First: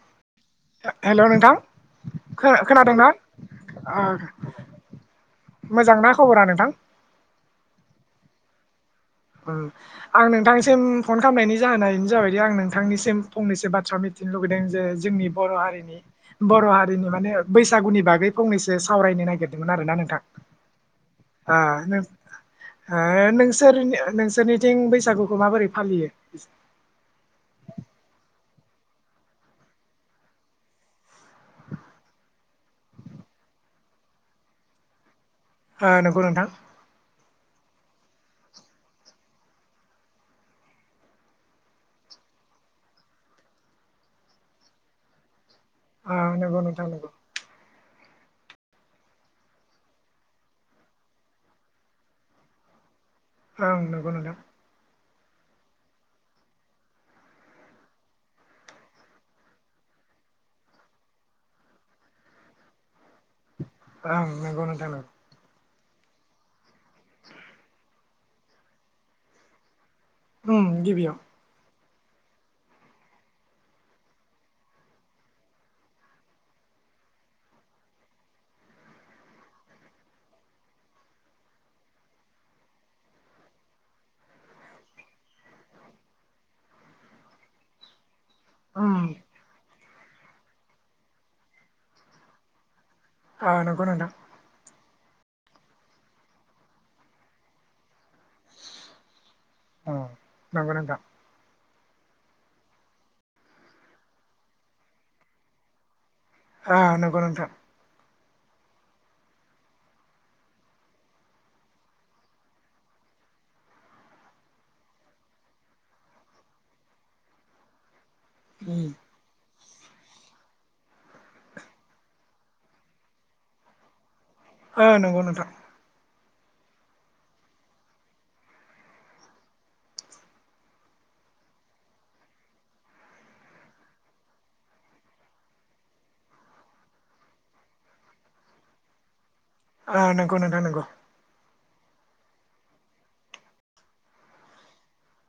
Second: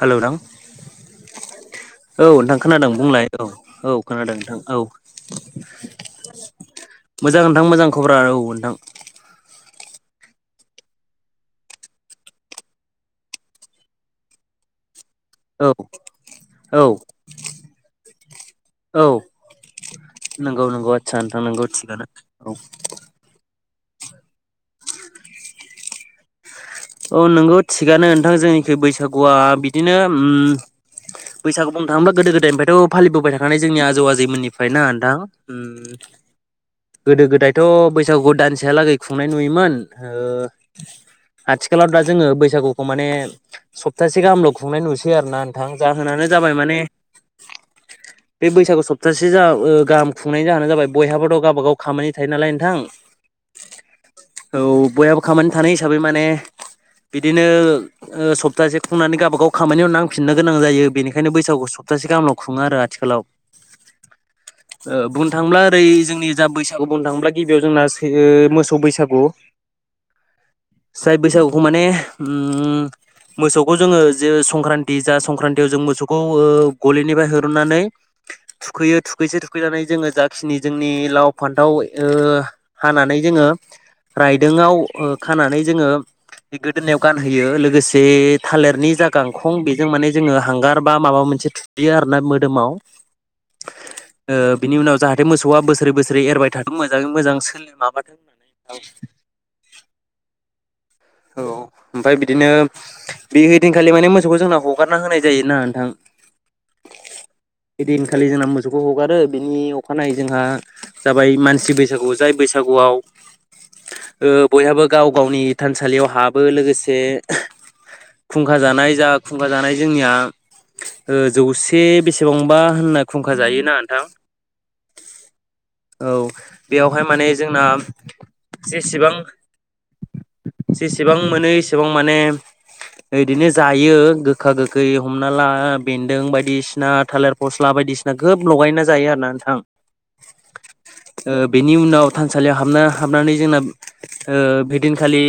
हेलौथां हेल' नोंथां औ नोंथां खोनादों खोनादोंना बुंलाय औ औ खोनादों नोंथां औ मोजांना खबरा नोंथां मोजां नोंथां मोजां खबरा औ नोंथां। उम आं नोंथांसिम फन खालामनायनि जाहोना इनो जाबायदि आं नोंथांनिसिम फंनैसो बाथ्रा मिथिनो लुुबैदों जे जोंनि बर' औ हारिनि बर' औ हारिनि माने बैसागुनि बागै फंनैसो औ सावरायनो नागिरदोंमोन आरोना नोंथां नंगौ नंगौ आदसा नोंथां नंगौ थिगानो औ [unintelligible] [unintelligible] नोंसोरनिथिं बैसागुखौ माबोरै फालियो? औ नोंगौ थिगानो नोंथां जोंनिखि बैसागुआ बिदिनो उम बैसागु बुंनो थाङोबा गोदो गोदायनिफ्रायथ' फालिबोबाय थाखानानै जोंनि आजौ आजैमोननिफ्राय ना नोंथां? नंगौ नोंथां गोदो गोदाय थ' बैसागु दानसेहालागै खुंनाय नुयोमोन ओ आथिखालाव दा जोङो बैसागुखौ माने सप्तासे गाहामल खुंनाय नुसै आरोना। थां जाहोनानो जाबाय नंगौ माने। नोंथां नंगौ बे बैसागु सप्तासे जा गाहाम खुंनायनि जाहोनानो जाबाय बयहाबोथ गावबाागाव खामानि थायो नालाय नोंथां। ओं नंगौ नोंथां। औ बयहाबो खामानि थानाय हिसाबै माने बिदिनो सप्तासे खुंनानै गावबागाव खामानियाव नांफिननो गोनां जायो बेनिखायनो बैसागुखौ सप्तासे गाहामलायाव खुङो आरो आथिखालाव ओं नंगौ नोंथां बुंनो थाङोब्ला ओ जोंनि जा बैसागु बुंनो थाङोब्ला गिबियाव जोंना मोसौ बैसागु ओम जाय बैसागुखौ माने ओम मोसौखौ जोङो जे संक्रान्ति जा संक्रान्तियाव जों मोसौखौ गलिनिफ्राय हरुननानै थुखैयो थुखैस थुखैनानै जोङो जाखिनि जोंनि लाव फान्थाव हानानै जोङो रायदोंआव खानानै जोङो बे गोदोनायाव गानहोयो लोगोसे थालिरनि जा गांखं बे जों माने जोङो हांगार बा माबा मोनसे थुैयो आरोना मोदोमाव आ नंगौ नोंथां। ओ बिनि उनाव जाहाथे मोसौआ बोसोरै बोसोरै एरबाय थाथों मोजाङै मोजां सोलि अ नंगौ नोंथां औ ओमफाय बिदिनो बेहदिनखालि माने मोसौखौ जोंना हगारना होनाय जायो ना नोंथां। ओ नंगौ नोंथां आखालि जोंना मोसौखौ हगारो बिनि अखानायै जोंहा जाबाय मानसि बैसागु जाय बैसागुआव ओ बयहाबो गाव गावनि थानसालि। थालियाव हाबो लोगोसे फुंखा ओ जानाय जा खुंखा जानाय जोंनिया जौसे बेसेबांबा होनना खुंखा जायोना नोंथां ओ नंगौ नोंथां। औ बेयावहाय माने जोंना जेसेबां जेसेबां मोनो एसेबां माने बिदिनो जायो गोखा गोखै हमना ला बेन्दों बायदिसिना थालिर फस्ला बायदिसिना गोब लगायना जायो आर ना आ नंगौ नोंथां नंगौ बेनि उनाव थानसालियाव हाबना हाबनानै जोंना ओ बिदि खालि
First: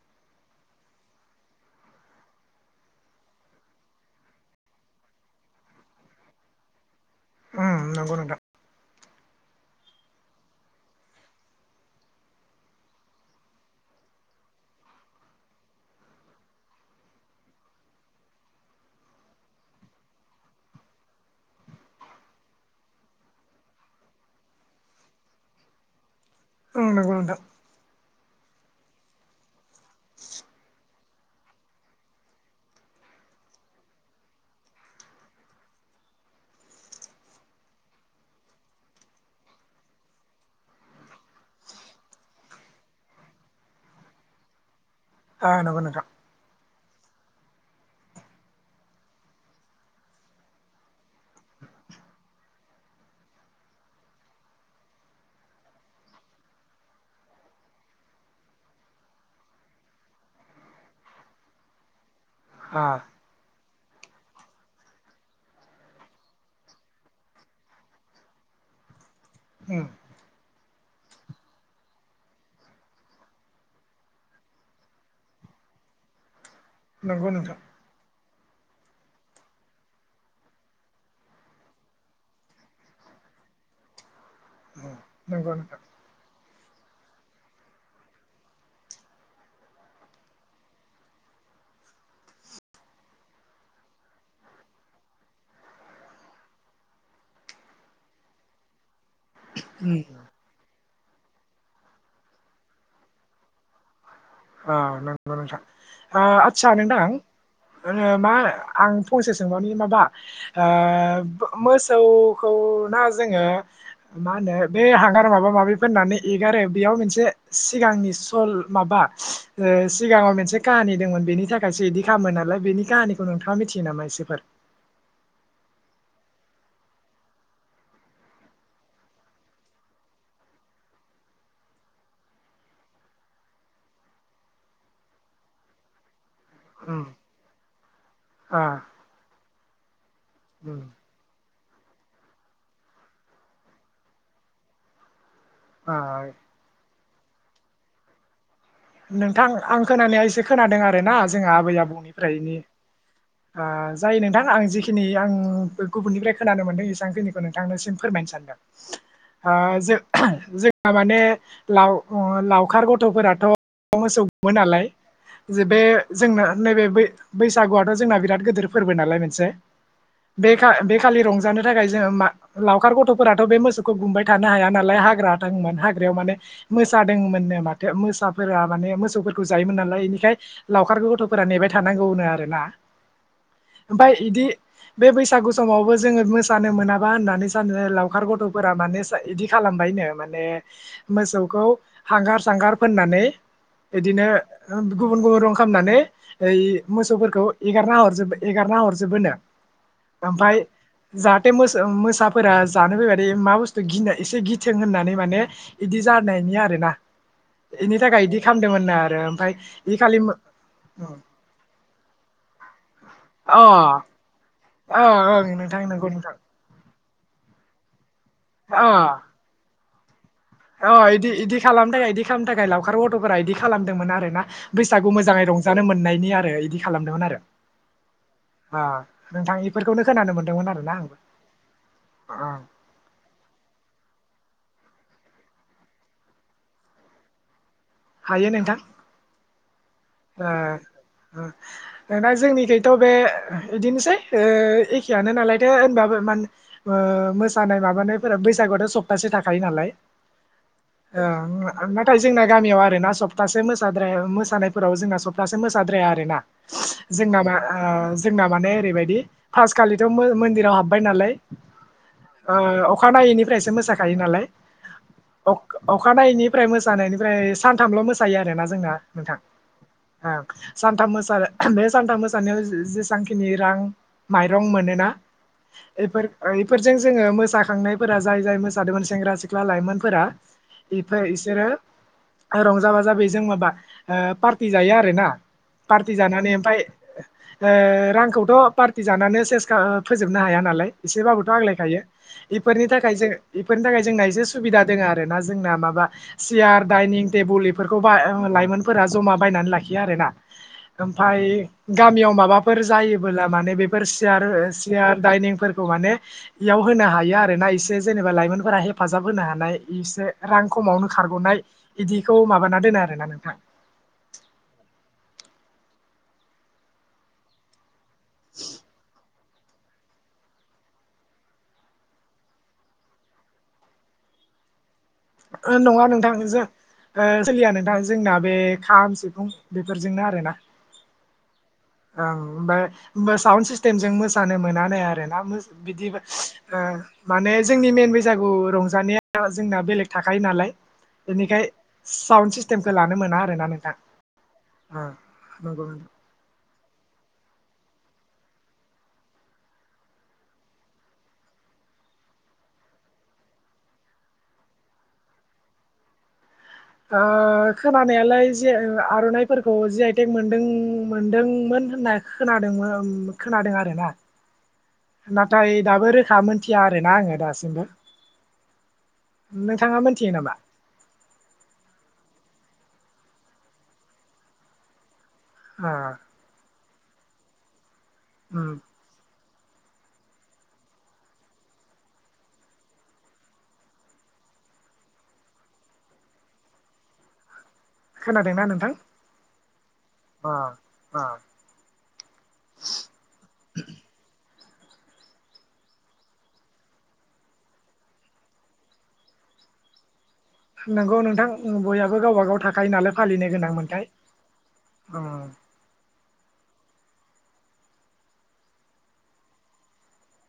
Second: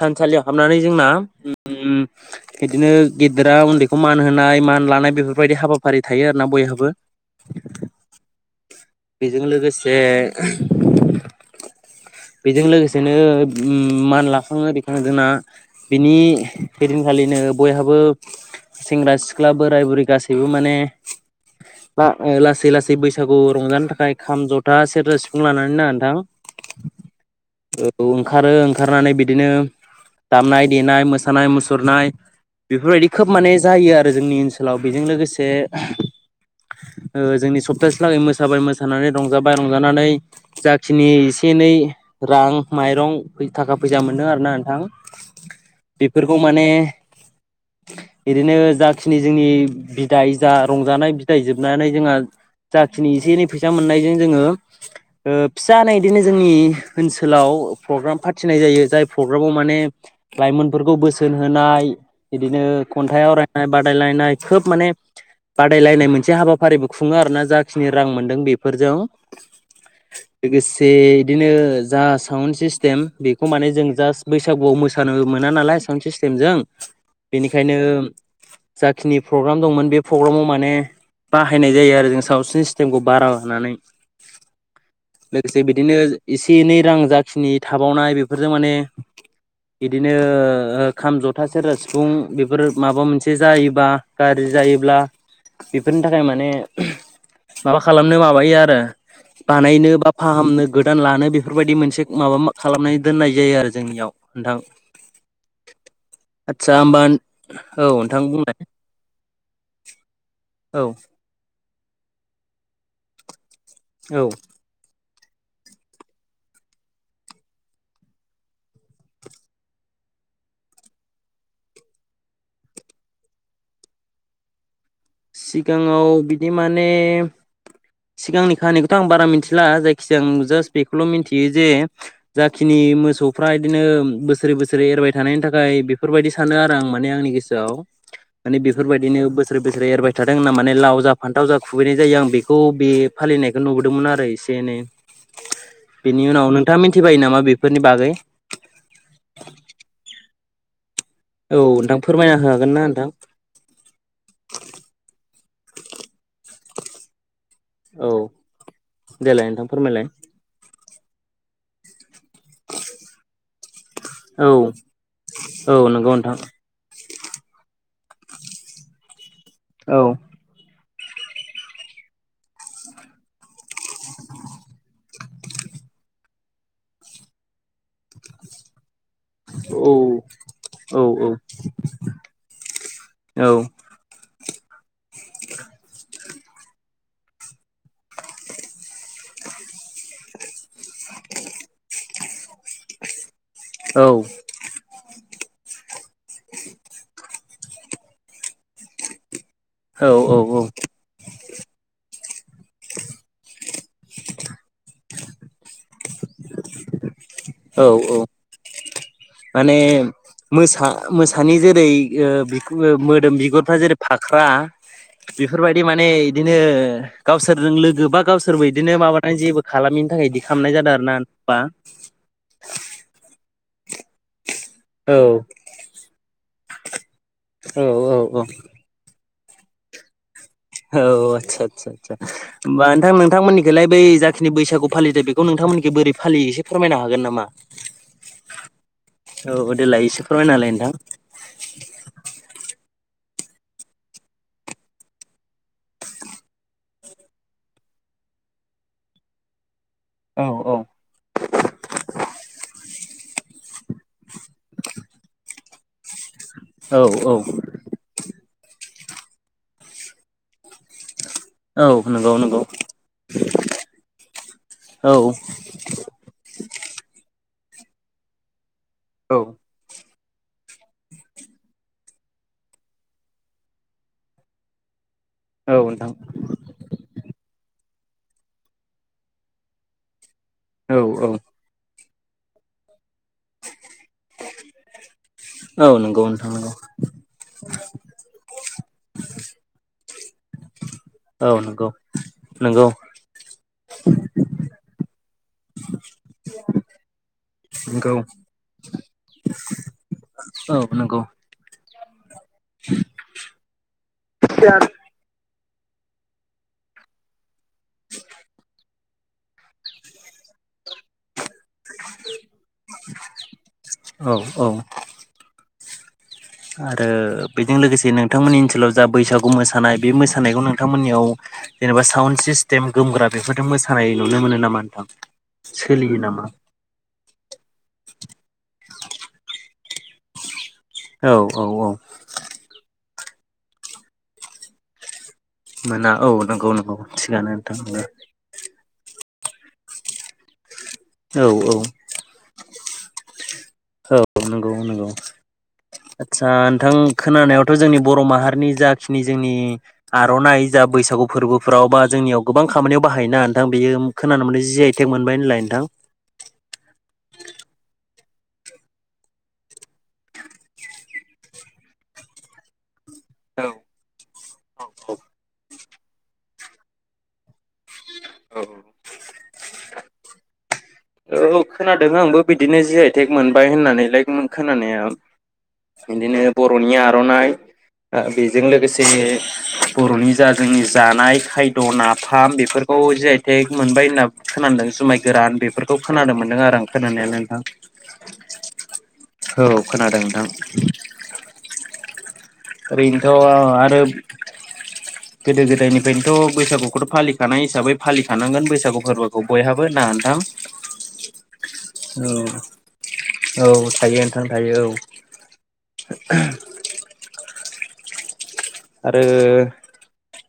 थानसालियाव हाबनानै जोंना बिदिनो गेदेरा उन्दैखौ मान होनाय मान लानाय बेफोरबायदि हाबाफारि थायो आरोना बयहाबो उम नंगौ नोंथां। बेजों लोगोसे बेजों लोगोसेनो मान लाखाङो रिखाङो जोंना बिनि बेदिनखालिनो बयहाबो सेंग्रा सिख्ला बोराय बुरै गासैबो माने लासै लासै बैसागु रंजानो थाखाय खाम जथा सेरजा सिफुं लानानै ना नोंथां औ नंगौ नोंथां। औ ओंखारो ओंखारनानै बिदिनो दामनाय देनाय मोसानाय मुसुरनाय बेफोरबायदि खोब माने जायो आरो जोंनि ओनसोलाव बेजों लोगोसे जोंनि सप्तासे लागै मोसाबाय मोसानानै रंजाबाय रंजानानै जाखिनि एसे एनै रां माइरं थाखा फैसा मोनदों आर ना नोंथां ओ नंगौ नोंथां बेफोरखौ माने बिदिनो जाखिनि जोंनि बिदाय जा रंजानाय बिदाय जोबनानै जोंहा जाखिनि एसे एनै फैसा मोननायजों जोङो ओ फिसानो बिदिनो जोंनि ओनसोलाव प्रग्राम फाथिनाय जायो जाय प्रग्रामाव माने लाइमोनफोरखौ बोसोन होनाय बिदिनो ओ खन्थाइ आवरायनाय बादायलायनाय खोब माने बादायलायनाय मोनसे हाबाफारिबो खुङो आरोना जाखिनि रां मोनदों बेफोरजों उम [unintelligible] बेदिनो जा साउन्ड सिस्टेम बेखौ माने जों जास्ट बैसागुआव मोसानो मोना नालाय साउन्ड सिस्टेमजों नंगौ नोंथां बेनिखायनो जाखिनि प्रग्राम दंमोन बे प्रग्रामाव माने बाहायनाय जायो आरो जों साउन्द सिस्टेमखौ बारा होनानै। उम नंगौ लोगोसे नोंथां बिदिनो इसे बेनि रां जाखिनि थाबावनाय बेफोरजों माने बिदिनो ओ खाम जथा सेरजा सिफुं बेफोर माबा मोनसे जायोबा गाज्रि जायोब्ला बेफोरनि थाखाय माने माबा खालामनो माबायो आरो। बानायनो उम बा फाहामनो गोदान लानो बे फोरबायदि मोनसे माबा खालामनानै दोननाय जायो आरो जोंनियाव। नोंथां औ नंगौ नोंथां ओ आदसा नोंथां औ नोंथां मा बुंलाय आं फंसे सोंबावनि माबा ओ औ मोसौखौना जोङो औ मा होनो बे आ माबा माबि फुननानै एगारो बेयाव मोनसे सिगांनि सल माबा ओ सिगाङाव मोनसे काहानि दंमोन। बेनि थाखायसो बिदि खालामो नालाय बेनि काहानिखौ नोंथाङा मिथियो नामा इसेफोर? सिगाङाव बिदि माने सिगांनि खाहानिखौथ' आं बारा मिथिला जायखिजाया आं जास्ट बेखौल' मिथियो जे जाखिनि मोसौफ्रा बिदिनो बोसोरै बोसोरै एरबाय थानायनि थाखाय बेफोरबायदि सानो आरो आं उम माने आंनि गोसोआव। आ माने बेफोरबायदिनो बो बोसोरे बोसोरे एरबाय थाथों ना माने उम लाव जा फान्थाव जा खुबैनाय जायो आं बेखौ बे फालिनायखौ नुबोदोंमोन आरो एसे एनै। आ बेनि उनाव नोंथाङा मि थिबायो नामा बेफोरनि बागै? नोंथां आं खोनानाया एसे खोनादों। ना जोंहा औ आबै नोंथां फोरमायना आबौनिफ्रायनि हागोन ना नोंथां ओ जायो नोंथां आं जिखिनि आं उम गुबुननिफ्राय खोनानो मोनदों एसांखिनि नोंथांनिसिम औ फोरमायनो सानदों। देलाय ओ नोंथां जो फोरमायलाय जो थार माने लाव-लावखार गथ'फोराथ' मोसौ औ गुमोनालाय जे औ बे नंगौ नोंथां जोंना नैबे बै बैसागुआथ' जोंना बिराद गिदिर फोरबो नालाय मोनसे। औ बेखा बे खालि रंजानो थाखाय जोङो मा लावखार गथ'फोराथ' बे मोसौ खौ गुमबाय थानो हायानालाय हाग्रा दोमोन हाग्रायाव माने मोसादोंमोननो माथो मोसा फोरा माने मो सौफोरखौ जायोमोन औ नालाय बेनिखाय लावखार औ गथ'फोरा नेबाय थानांगौनो आरोना औ ओमफ्राय इदि बे बैसागु समावबो जोङो मो सानो मोनाबा होननानै सानो लावखार गथ'फोरा मानेस इदि खालामबायनो माने मोसौखौ हांगार सांगार फोननानै औ इदिनो ओम गुबुन गुबुन रं खामनानै ओइ मोसौफोरखौ एगारना हरजोबाय एगारना हरजोबोनो औ औ औ बे मोसौ मोसाब फोरा जानो फैबायदि मा बुस्थ ओ गिनाय एसे गिथों होननानै माने इदि जानायनि आरोना औ एनि थाखाय औ इदि खामदोंमोननो माने मोसा मोसानि जेरै ओ बिखु ओ मोदोम अ ओ बिगुरफ्रा जेरै फाख्रा ओं नोंथां बेफोरबायदि माने नंगौ नोंथां इदिनो ओ गावसोरजों लोगो बा गावसोरबो अ इदिनो माबाथाय जेबो खालामिनि थाखाय दि अ इदि इदि खालाम थाखाय इदि खाम थाखाय लावखार गथ'फोरा इदि खालामदोंमोन आरोना बैसागु औ मोजाङै रंजानो मोननायनि आरो इदि खालामदोंमोन आरो औ औ अ ओ नोंथां बेफोरखौनो खोनानो मोन औ आदसा आदसा आसा बा नोंथां नोंथांमोननिखोलाय बै जाख नि बैसागु फालिथाय बेखौ नोंथांमोननिखि बोरै फालियो एसे फोरमायनो हागोन नामा? हायो नोंथां। औ गोद दा ओ दाना जोंनिखैथ' बे ओहो बिदिनोसै ओ एखेयानो नालायथे होनबाबो मान ओ मोसानाय माबानायफोरा बैसागुथ' सप्तासे थाखायो नालाय औ ओ ङ ओंखायनो थासे जोंना गामियाव आरो ना सप्तासे मोसाद्राया मोसा फ्राव जोंना सप्टा मोसाद्राया आरो ना। औ जोंना मा ओ जोंना माने ओरैबायदि पासखालिथ' मो मन्दिराव हाबबाय नालाय। औ नंगौ नंगौ ओ अखानायै निफ्रायसो मोसाखायो नालाय औ अख-अखानायैनिफ्राय मोसानायनिफ्राय सानथामल' मोसायो आरोना जोंना नोंथां। औ ओं सानथाम मोसानो बे सानथाम मोसानायाव जेसांखिनि रां माइरं मोनोना औ नोंथां इफोर इफोरजों जोंङो मोसाखांनाय फोरा जाय जाय मोसादोंमोन सेंग्रा सिख्ला लाइमोनफोरा औ इफो औ इसोर रंजा बाजा बेजों माबा ओ पार फैजाया आरो ना औ नंगौ नोंथां नंगौ। ओ रांखौथ' पार्टि जानानै सेसखा फोजोबनो हाया नालाय औ एसेबाबोथ' नंगौ आग्लायखायो इफोरनि नंगौ थाखाय जों इफोरनि थाखाय जोंना एसे सुबिदा दोङा आरो ना जोंना माबा चियार दाइनिं टेबुल एफोरखौ बा नंगौ लाइमोनफोरा जमा बायनानै लाखिया आरो ना औ नंगौ ओमफाय गामियाव माबाफोर जायोबोला माने बेफोर चियार ओ चियार दायनिंफोर माने इयाव होनो हायो आरो ना एसे जेनेबा लाइमोनफोरा हे हेफाजाब होनो हानाय एसे रां खमावनो खारग'नाय बिदिखौ माबाना दोनो आरोना नोंथां औ औ आरो बेजों लोगोसे नोंथांमोननि ओनसोलाव जा बैसागु मोसानाय बे मोसानायखौ नोंथांमोननियाव जेनेबा साउन्ड सिस्टेम गोमग्रा बेफोरजों मोसानाय नुनो मोनो नामा नोंथां ओ नंङा सोलियो नामा? नोंथां जों ओ सोलिया नोंथां जोंना बे खाम सिफुं बेफोरजोंनो आरोना। औ औ औ ओमबाय होमबा साउन्द सिस्टेमजों मोसानो मोना नो आरो। [unintelligible] मोना औ नंगौ ओ नंगौ थिगानो माने नोंथां जोंनि मेन नंगौ बैसागु रंजानाया आ जोंना बेलेग थाखायो नालाय। औ बेनिखाय औ साउन्ड सिस्टेमखो लानो मोना आरोना नों। औ नंगौ नंगौ नोंथां आदसा। ओ नोंथां खोनानायावथ' जोंनि बर' माहारिनि जाखिनि जोंनि आर'नाइ जा बैसागु फोरबोफ्राव बा जोंनियाव गोबां खामानियाव बाहायोना नोंथां बेयो खोनानो मोनदों जि आइ टेक मोनबाय होनलाय नोंथां। ओ खोनानायालाय जे ओ आर'नाइफोरखौ जे आइटेक मोनदों मोनदोंमोन होनना खोनादों ओं। खोनादों आरो ना। नाथाय। दाबो रोखा मोनथिया आरोना आङो दासिमबो। औ। नोंथाङा मोनथियो नामा। औ खोनादों आंबो बिदिनो जि आइ थेक मोनबाय होननानै लाइक खोनानाया। ओ बिदिनो बरनि आ र'नाय। ओ बेजों उम लोगोसेनो। बर'नि जा जोंनि जानाय खायद' नाफाम बेफोरखौ जि आइ तेक मोनबाय होनना खोनादों जुमाय गोरान बेफोर। खौ खोनादों मोन्दों आरो आं खोनानायालाय नोंथां। खोनादोंना नोंथां औ खोनादों नोंथां अ अ ओरैनोथ' आरो। गोदो गोदायनिफ्रायनोथ' बैसागुखौथ' फालिखानाय हिसाबै फालिखानांगोन बैसागु फोरबोखौ बयहाबो ना नोंथां। नोंगौ नोंथां बयाबो औ गावबागाव थाखायो नालाय फालिनो औ गोनां मोनथाय थायो नोंथां थायो औ उम। [inaudible] आरो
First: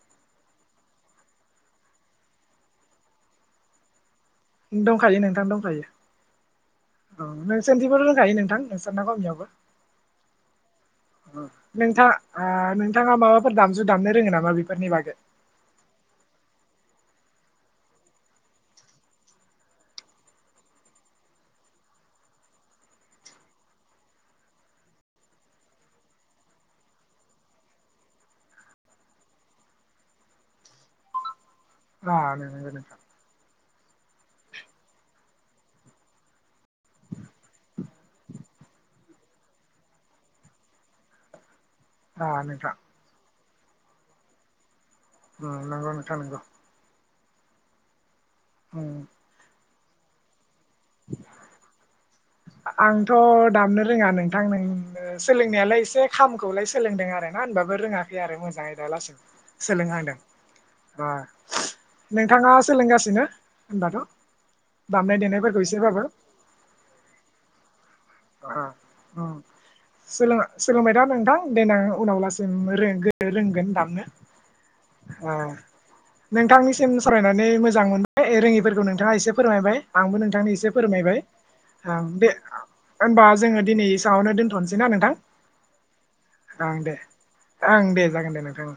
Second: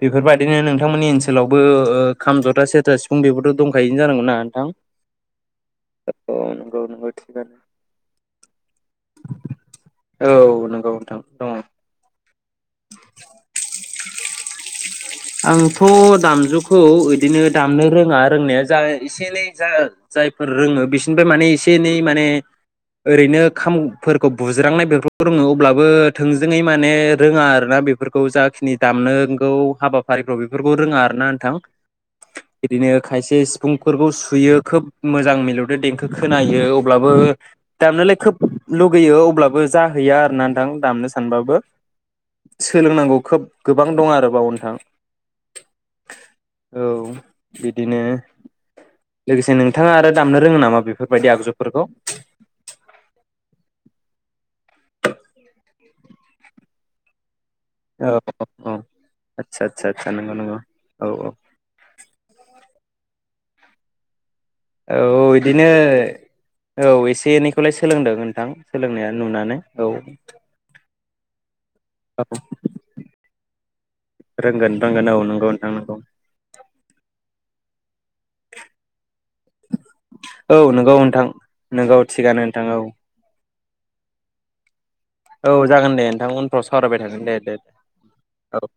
बेफोरबायदिनो नोंथांमोननि ओनसोलावबो ओ खाम जथा सेरथा सिफुं बेबोथ' दंखायोनो जानांगौ ना। दंखायो नोंथां दंखायो नंगौ नंगौ औ थिगानो नोंसोरथिबो दंखायो नोंथां नोंसोरना गावनियावबो। औ नंगौ। नोंथां दङ नोंथां। ओ नोंथाङा माबाफोर दामजु। दामनो रोङो नामा बेफोरनि बागै। आंथ' दामजुखौ इदिनो दामनो रोङा रोंनाया जा एसे एनै जा जायफोर रोङो बिसोरनिफ्राय माने एसे एनै माने ओरैनो खामफोरखौ बुज्रांनाय बेफोरखौ रोङो अब्लाबो थोंजोङै माने रोङा आरोना बेफोरखौ जाखिनि दामनोंगौ हाबा फारिफ्राव बेफोरखौ रोङा आरो ना नोंथां। [unintelligible] फुंफोरखौ सुयो खोब मोजां मिलौदो देंखो खोनायो अब्लाबो दामनोलाय खोब लुगैयो अब्लाबो जाहैया आरो ना नोंथां दामनो सानबाबो आ नोंथां सोलोंनांगौ खोब गोबां दं आरोबाव नोंथां। उम नंगौ नोंथां नंगौ। औ बिदिनो उम लोगोसे नों थाङा आरो दामनो रोङो नामा बेफोरबायदि आगजुफोरखौ? थां नों नो सोलोंनायालाय एसे खामखौलाय सोलोंदों आरो ना होनबाबो औ रोङाखै आरो औ मोजाङै दा लासिम आदसा आदसा आदसा सोलोंहांदों नंगौ नंगौ औ अह नोंथाङा सोलोंगासिनो होनबाथ'? दामनाय देनायबोरखौ एसे ओ औ एसे एनैखौलाय सोलोंदों नोंथां सोलोंनाया अह उम नुनानै औ सोलो-सोलोंबाय दा नोंथां देनां औ उनावलासिम रोंगोन दामनो रोंगोन रोंगोन औ ओ नंगौ नोंथां नंगौ नोंथांनि सिम सावरायनानै मोजां मोन बाय रोङिफोरखौ नोंथाङा एसे फोरमायबाय आंबो नोंथांनो औ एसे नंगौ फोरमायबाय नोंथां नंगौ ओम बे थिगानो नोंथां औ होनबा जोङो दिनि एसेयावनो दोनथ'सै। औ जागोन दे नोंथां उनफ्राव सावरायबाय थागोन दे दे ओं जागोन दे औ। नोंथां